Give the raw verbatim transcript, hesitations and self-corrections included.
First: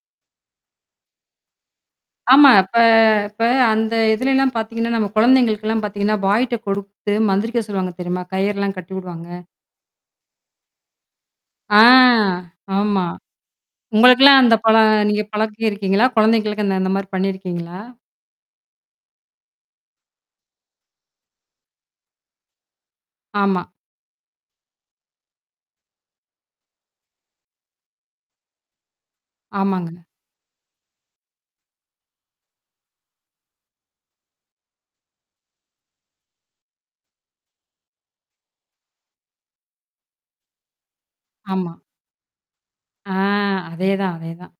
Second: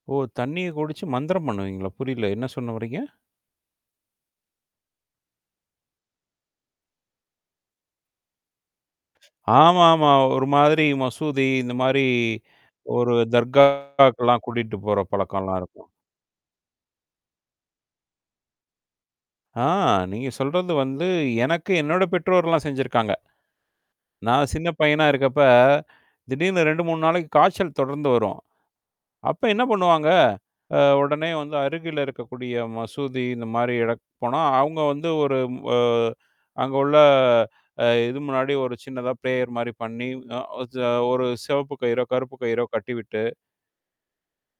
ஓ! தண்ணீய குடிச்சு மந்திரம் பண்ணுவீங்களா? புரியல! என்ன ஆமா இப்ப சொன்னவரீங்க? இப்ப அந்த இதுலலாம் பாத்தீங்கன்னா, நம்ம கொழந்தைகளுக்கெல்லாம் பாத்தீங்கன்னா பாய்ட்ட கொடுத்து மந்திரிக்க சொல்லுவாங்க தெரியுமா? கயிறலாம் கட்டி உடுவாங்க. ஆமா ஆமா. ஒரு மாதிரி மசூதி, இந்த ஆ மாரி ஆமா. ஒரு உங்களுக்கெல்லாம் தர்காக்கெல்லாம் அந்த கூட்டிட்டு பழ போற நீங்க பழக்கம்லாம் இருக்கும். பழக்கியிருக்கீங்களா, கொழந்தைங்களுக்கு அந்த அந்த மாரி பண்ணியிருக்கீங்களா? ஆ! நீங்க சொல்றது வந்து, எனக்கு, என்னோட பெற்றோர்றல்லாம் செஞ்சிருக்காங்க. ஆமா. நான் சின்ன பையனா இருக்கப்ப, திடீர்னு ரெண்டு, மூணு நாளைக்கு காய்ச்சல் தொடர்ந்து வரும். அப்போ என்னா ஆமாங்க. பண்ணுவாங்க, அ உடனே வந்து அருகில் இருக்கக்கூடிய மசூதி இந்த மாரி இடக்கு போனா, அவுங்க வந்து ஒரு ம் அ அங்க உள்ள அ அ இது முன்னாடி ஒரு சின்னதா பிரேயர் மாரி பண்ணி, அ ஒஜ ஒரு ஆமா. சிவப்பு கயிறோ, கருப்பு கயிறோ ஆ கட்டிவிட்டு அதேதான் அதேதான்.